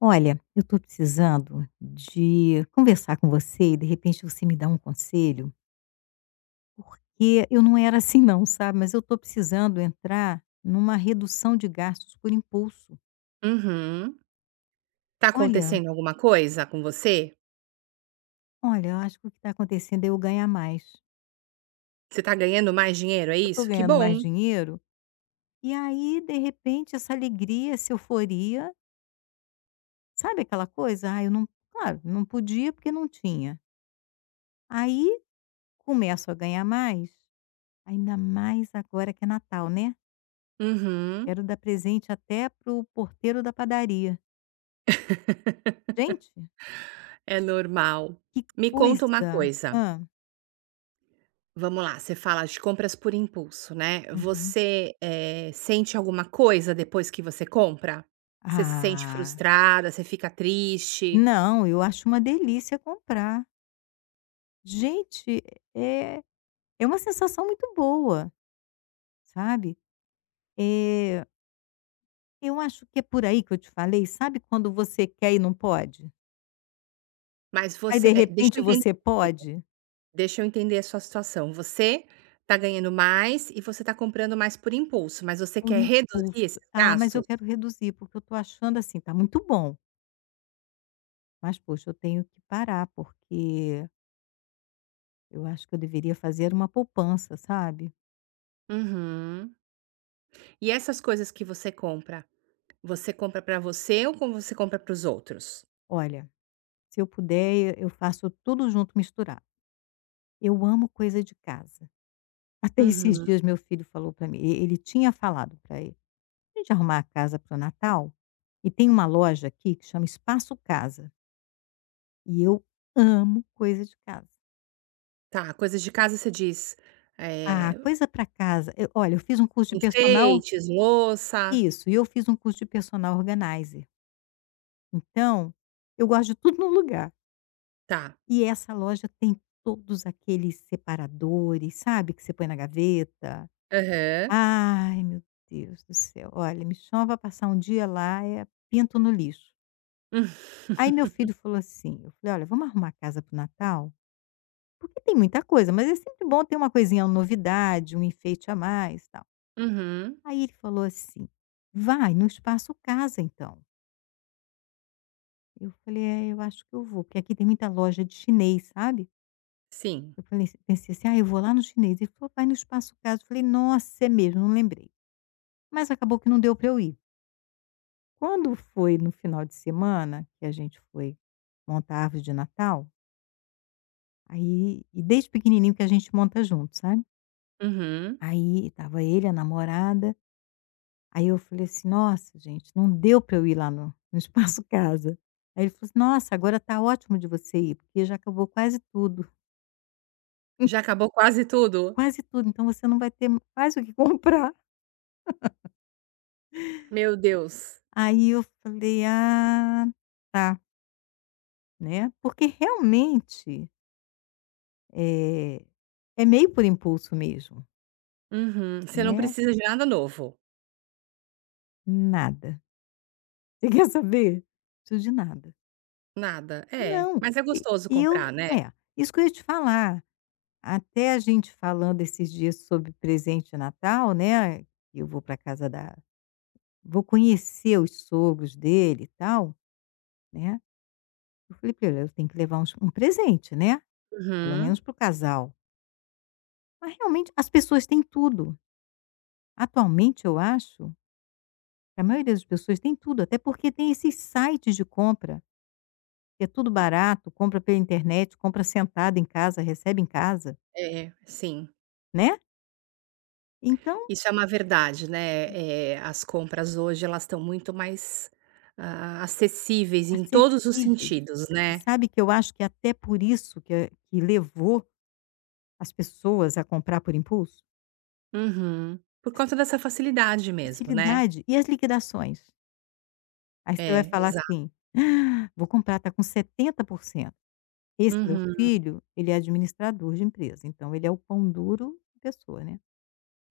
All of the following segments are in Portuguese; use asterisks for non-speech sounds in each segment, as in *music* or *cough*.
Olha, eu estou precisando de conversar com você e de repente você me dá um conselho, porque eu não era assim não, sabe, mas eu estou precisando entrar numa redução de gastos por impulso. Uhum. Tá Olha, acontecendo alguma coisa com você? olha, eu acho que o que está acontecendo é eu ganhar mais. Você tá ganhando mais dinheiro, é Eu estou isso? Que ganhando mais bom. dinheiro e aí, de repente, essa alegria, essa euforia, sabe aquela coisa? Ah, eu não, claro, não podia porque não tinha. Aí começo a ganhar mais, ainda mais agora que é Natal, né? Uhum. Quero dar presente até pro porteiro da padaria. Gente, É normal. que Me conta uma coisa! coisa. Hã. Vamos lá, você fala de compras por impulso, né? Uhum. Você, sente alguma coisa depois que você compra? Você se sente Ah, frustrada, você fica triste, não, eu acho uma delícia comprar. Gente, é é uma sensação muito boa, sabe. Eh, eu acho que é por aí que eu te falei, sabe quando você quer e não pode? mas Aí, você de repente, você pode? deixa eu entender a sua situação. Você tá ganhando mais e você tá comprando mais por impulso, mas você Por quer reduzir esses impulso. Ah, mas gastos? eu quero reduzir, porque eu tô achando assim, tá muito bom, mas poxa, eu tenho que parar porque eu acho que eu deveria fazer uma poupança, sabe. Uhum. E essas coisas que você compra pra você ou como você compra para os outros? Olha, se eu puder, eu faço tudo junto misturado. Eu amo coisa de casa. *laughs* Até esses Uhum. dias meu filho falou para mim e ele tinha falado para ele: "A gente arrumar a casa para o Natal, e tem uma loja aqui que chama Espaço Casa, e eu amo coisa de casa". Tá, coisas de casa você diz, Ah, eh, coisa para casa eu olha, eu fiz um curso de personal enfeites, louça. isso, e eu fiz um curso de personal organizer. Então, eu gosto de tudo num lugar. Tá. E essa loja tem todos aqueles separadores, sabe, que você põe na gaveta. Aham. Ai, meu Deus do céu, olha, me chama para passar um dia lá, é pinto no lixo. Aí meu *laughs* filho falou assim, eu falei: "Olha, vamos arrumar a casa para o Natal? Porque tem muita coisa, mas é sempre bom ter uma coisinha, uma novidade, um enfeite a mais, tal". Uhum. Aí ele falou assim: "Vai no Espaço Casa, então". Eu falei: "É, eu acho que eu vou", porque aqui tem muita loja de chinês, sabe? Sim. Eu falei assi pensei assim: "Ah, eu vou lá no chinês", ele falou: "Vai no Espaço Casa", eu falei: "Nossa, é mesmo, não lembrei". Mas acabou que não deu para eu ir. Quando foi no final de semana, que a gente foi montar a árvore de Natal, aí e desde pequenininho que a gente monta junto, sabe. Uhum. Aí tava ele, a namorada, aí eu falei assim: "Nossa gente, não deu para eu ir lá no Espaço Casa". Aí ele falou assim: "Nossa, agora tá ótimo de você ir, porque já acabou quase tudo, Já *laughs* acabou quase tudo? quase tudo, então você não vai ter quase o que comprar". Meu Deus. Aí eu falei: "Ah, tá", né, porque realmente, eh, é meio por impulso mesmo, Uhum. Você não né. precisa de nada novo. Nada. *laughs* Você quer saber? Preciso de nada. Nada. É, Não, mas é e gostoso e comprar, eu né. é, isso que eu ia te falar, até a gente falando esses dias sobre presente de Natal, né, eu vou para casa da vou conhecer os sogros dele e tal, né. Eu falei pra ele: "Eu tenho que levar uns um presente, né, pelo Uhum. menos pro casal". Mas realmente as pessoas têm tudo. Atualmente eu acho que a maioria das pessoas tem tudo, até porque tem esses sites de compra, que é tudo barato, compra pela internet, compra sentado em casa, recebe em casa, É, sim. né? Então, Isso é uma verdade, né, as compras hoje elas estão muito mais, ah, acessíveis em todos os acessíveis. sentidos, E né. sabe que eu acho que até por isso que levou as pessoas a comprar por impulso? Uhum. Por Essa conta dessa facilidade mesmo, né. facilidade. E as liquidações? Aí você vai É, falar exato. assim, "Ah, vou comprar, está com 70%. Esse meu Uhum. filho, ele é administrador de empresa, então ele é o pão duro em pessoa, né.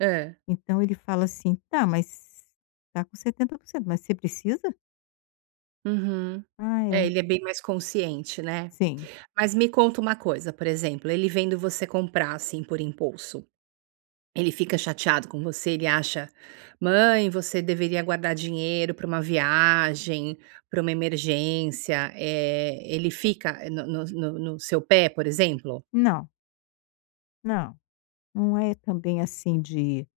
Hã. Então ele fala assim: "Tá, mas tá com 70%, mas você precisa?". Uhum. "Ah, é. É, ele é bem mais consciente, né. Sim. Mas me conta uma coisa, por exemplo, ele vendo você comprar, assim, por impulso. Ele fica chateado com você, ele acha: "Mãe, você deveria guardar dinheiro para uma viagem, para uma emergência". Ele fica no seu pé, por exemplo? Não, não, não é também assim de"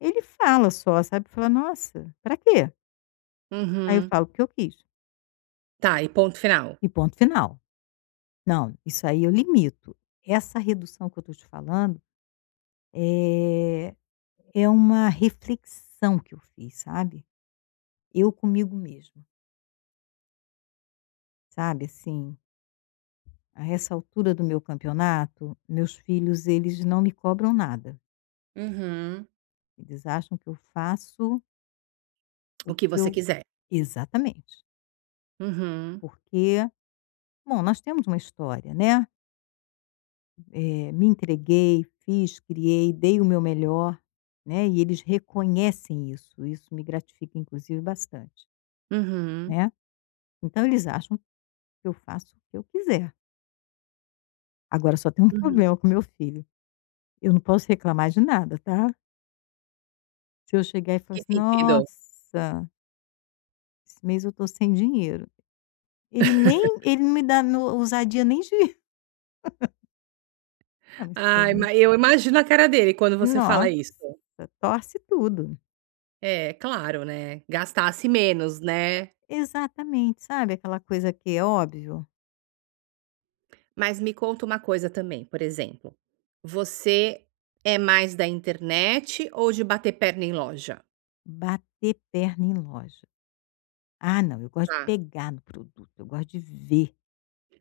ele fala só, sabe, fala: "Nossa, pra quê?". Aí eu Uhum. falo: o que eu quis Tá, e ponto final. e ponto final". "Não, isso aí eu limito". Essa redução que eu tô te falando, é é uma reflexão que eu fiz, sabe, eu comigo mesma, sabe, assim. A essa altura do meu campeonato, meus filhos, eles não me cobram nada. Uhum. Eles acham que eu faço o O que que você eu. quiser. Exatamente. Uhum. Porque, bom, nós temos uma história, né? Me entreguei, fiz, criei, dei o meu melhor, né? E eles reconhecem isso. Isso me gratifica, inclusive, bastante, Uhum. né? Então, eles acham que eu faço o que eu quiser. Agora, só tem um *laughs* Uhum. problema com meu filho. Eu não posso reclamar de nada, tá? Se eu chegar e falar Que assim, sentido? nossa. Esse mês eu tô sem dinheiro. Ele não me dá no ousadia nem de *laughs* "Ah, mas sei Ai, lá". ma eu imagino a cara dele quando você fala Nossa, isso. torce tudo. É, claro, né, gastasse menos, né. Exatamente, sabe aquela coisa que é óbvio? Mas me conta uma coisa também, por exemplo, você é mais da internet ou de bater perna em loja? Bater perna em loja. Ah, não, eu gosto de Tá. pegar no produto, eu gosto de ver.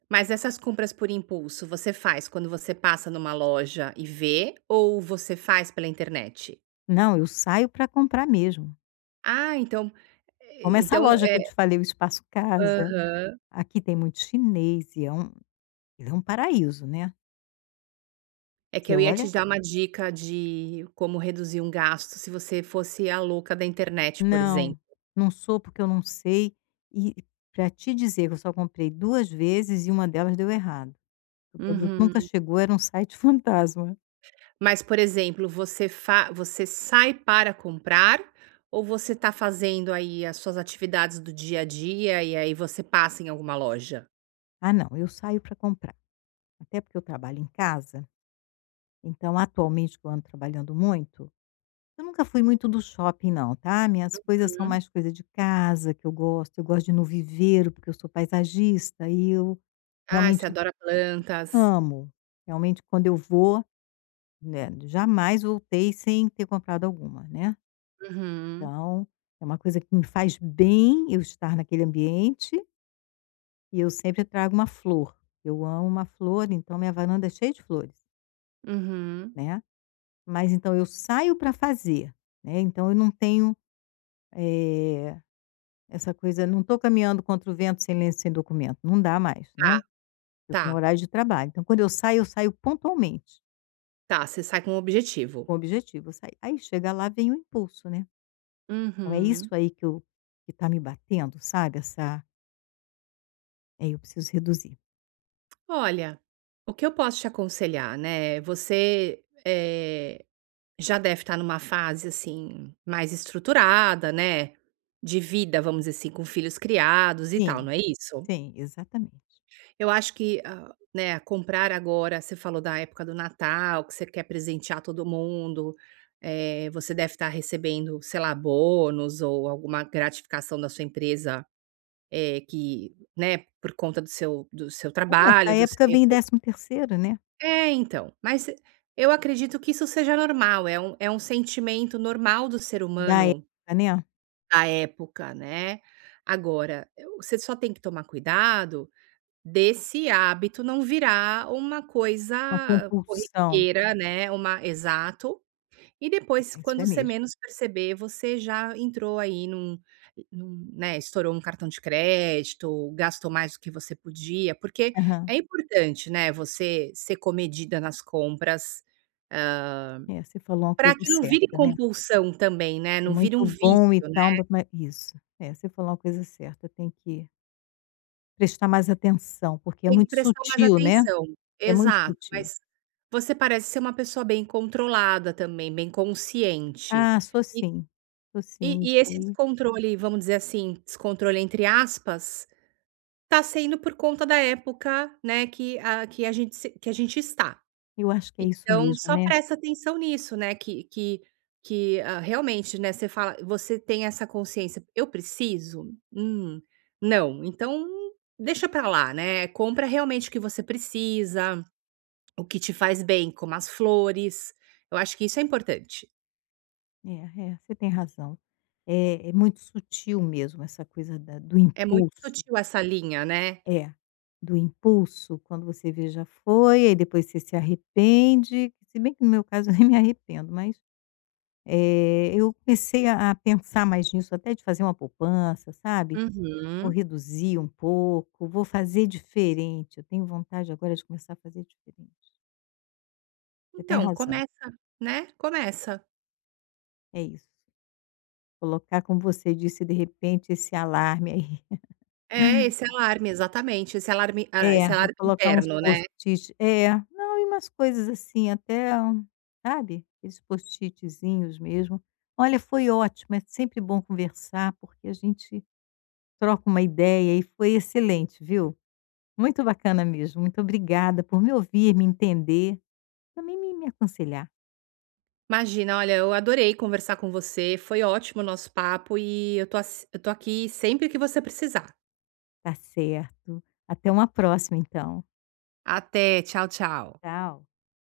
Mas essas compras por impulso, você faz quando você passa numa loja e vê ou você faz pela internet? Não, eu saio para comprar mesmo. Ah, então Como essa então loja é que eu te falei, o Espaço Casa, aham. aqui tem muito chinês e ele é um paraíso, né. É que Você eu ia te olha dar uma dica de como reduzir um gasto se você fosse a louca da internet, por exemplo. Não, não sou, porque eu não sei. E para te dizer que eu só comprei 2 vezes e uma delas deu errado. O produto nunca Uhum. chegou, era um site *laughs* fantasma. Mas, por exemplo, você sai para comprar ou você está fazendo aí as suas atividades do dia a dia e aí você passa em alguma loja? Ah, não, eu saio para comprar, até porque eu trabalho em casa, então atualmente que eu ando trabalhando muito, eu nunca fui muito do shopping não, tá. Minhas coisas são Hum. mais coisa de casa que eu gosto de ir no viveiro, porque eu sou paisagista e eu Ah, você realmente adora plantas. amo. Realmente quando eu vou, né, jamais voltei sem ter comprado alguma, né. Uhum, Então, é uma coisa que me faz bem eu estar naquele ambiente e eu sempre trago uma flor. Eu amo uma flor, então minha varanda é cheia de flores, uhum. né. Mas então eu saio para fazer, né, então eu não tenho, eh, essa coisa não estou caminhando contra o vento, sem lenço, sem documento, não dá mais, Tá, né. Eu tá, tenho horário de trabalho, então quando eu saio pontualmente, tá, você sai com um objetivo. com o objetivo, eu saio. Aí chega lá, vem o impulso, né. Então é isso Uhum. aí que está me batendo, sabe, essa é, eu preciso reduzir. Olha, o que eu posso te aconselhar, né, você, já deve estar numa fase, assim, mais estruturada, né, de vida, vamos dizer assim, com filhos criados e tal, Sim. não é isso? Sim, exatamente. Eu acho que, ah, né, comprar agora você falou da época do Natal, que você quer presentear todo mundo, você deve estar recebendo, sei lá, bônus ou alguma gratificação da sua empresa, que, né, por conta do seu É, trabalho, essa do seu época vem 13º né, é, então, mas eu acredito que isso seja normal, é um sentimento normal do ser da humano época, né, da época, né. Agora, você só tem que tomar cuidado desse hábito não virar uma uma coisa compulsão. corriqueira, né, uma exato e depois, É, isso quando é você mesmo. menos perceber, você já entrou aí num num né, estourou um cartão de crédito, gastou mais do que você podia, porque Aham. é importante, né, você ser comedida nas compras, para É, você falou uma coisa que não vire certa, né. compulsão também, né, É não vire um muito bom vício, e tal, né. mas ma isso. É, você falou uma coisa certa, tem que prestar mais atenção, porque é Tem que muito prestar mais sutil, né, atenção. é muito Exato, sutil. mas você parece ser uma pessoa bem controlada também, bem consciente. Ah, E sou sim, e isso esse aí descontrole, vamos dizer assim, descontrole entre aspas, tá sendo por conta da época, né, que a gente se que a gente está. eu acho que é isso Então mesmo, só né. presta atenção nisso, né, que, ah, realmente, né, você fala você tem essa consciência: "Eu preciso? Não, então deixa pra lá", né. Compra realmente o que você precisa, o que te faz bem, como as flores. Eu acho que isso é importante. É, é, você tem razão. É muito sutil mesmo essa coisa da do É muito impulso. sutil essa linha, né. É, do impulso, quando você vê já foi, aí depois você se arrepende, se bem que no meu caso *laughs* eu nem me arrependo, mas, eu comecei a pensar mais nisso, até de fazer uma poupança, sabe. Vou Uhum. reduzir um pouco, vou fazer diferente, eu tenho vontade agora de começar a fazer diferente. Você tem Então razão, começa, né, começa. é isso. Colocar, como você disse, de repente, esse alarme aí. É, esse alarme, exatamente, esse alarme ah, esse É, vou alarme colocar uns interno, né. post-it é, não, e umas coisas assim até, sabe, esses post-itzinhos mesmo. Olha, foi ótimo, é sempre bom conversar, porque a gente troca uma ideia e foi excelente, viu. Muito bacana mesmo, muito obrigada por me ouvir, me entender, também me aconselhar. Imagina, olha, eu adorei conversar com você, foi ótimo o nosso papo e eu tô ass eu tô aqui sempre que você precisar. Tá certo, até uma próxima então. Até, tchau, tchau. Tchau.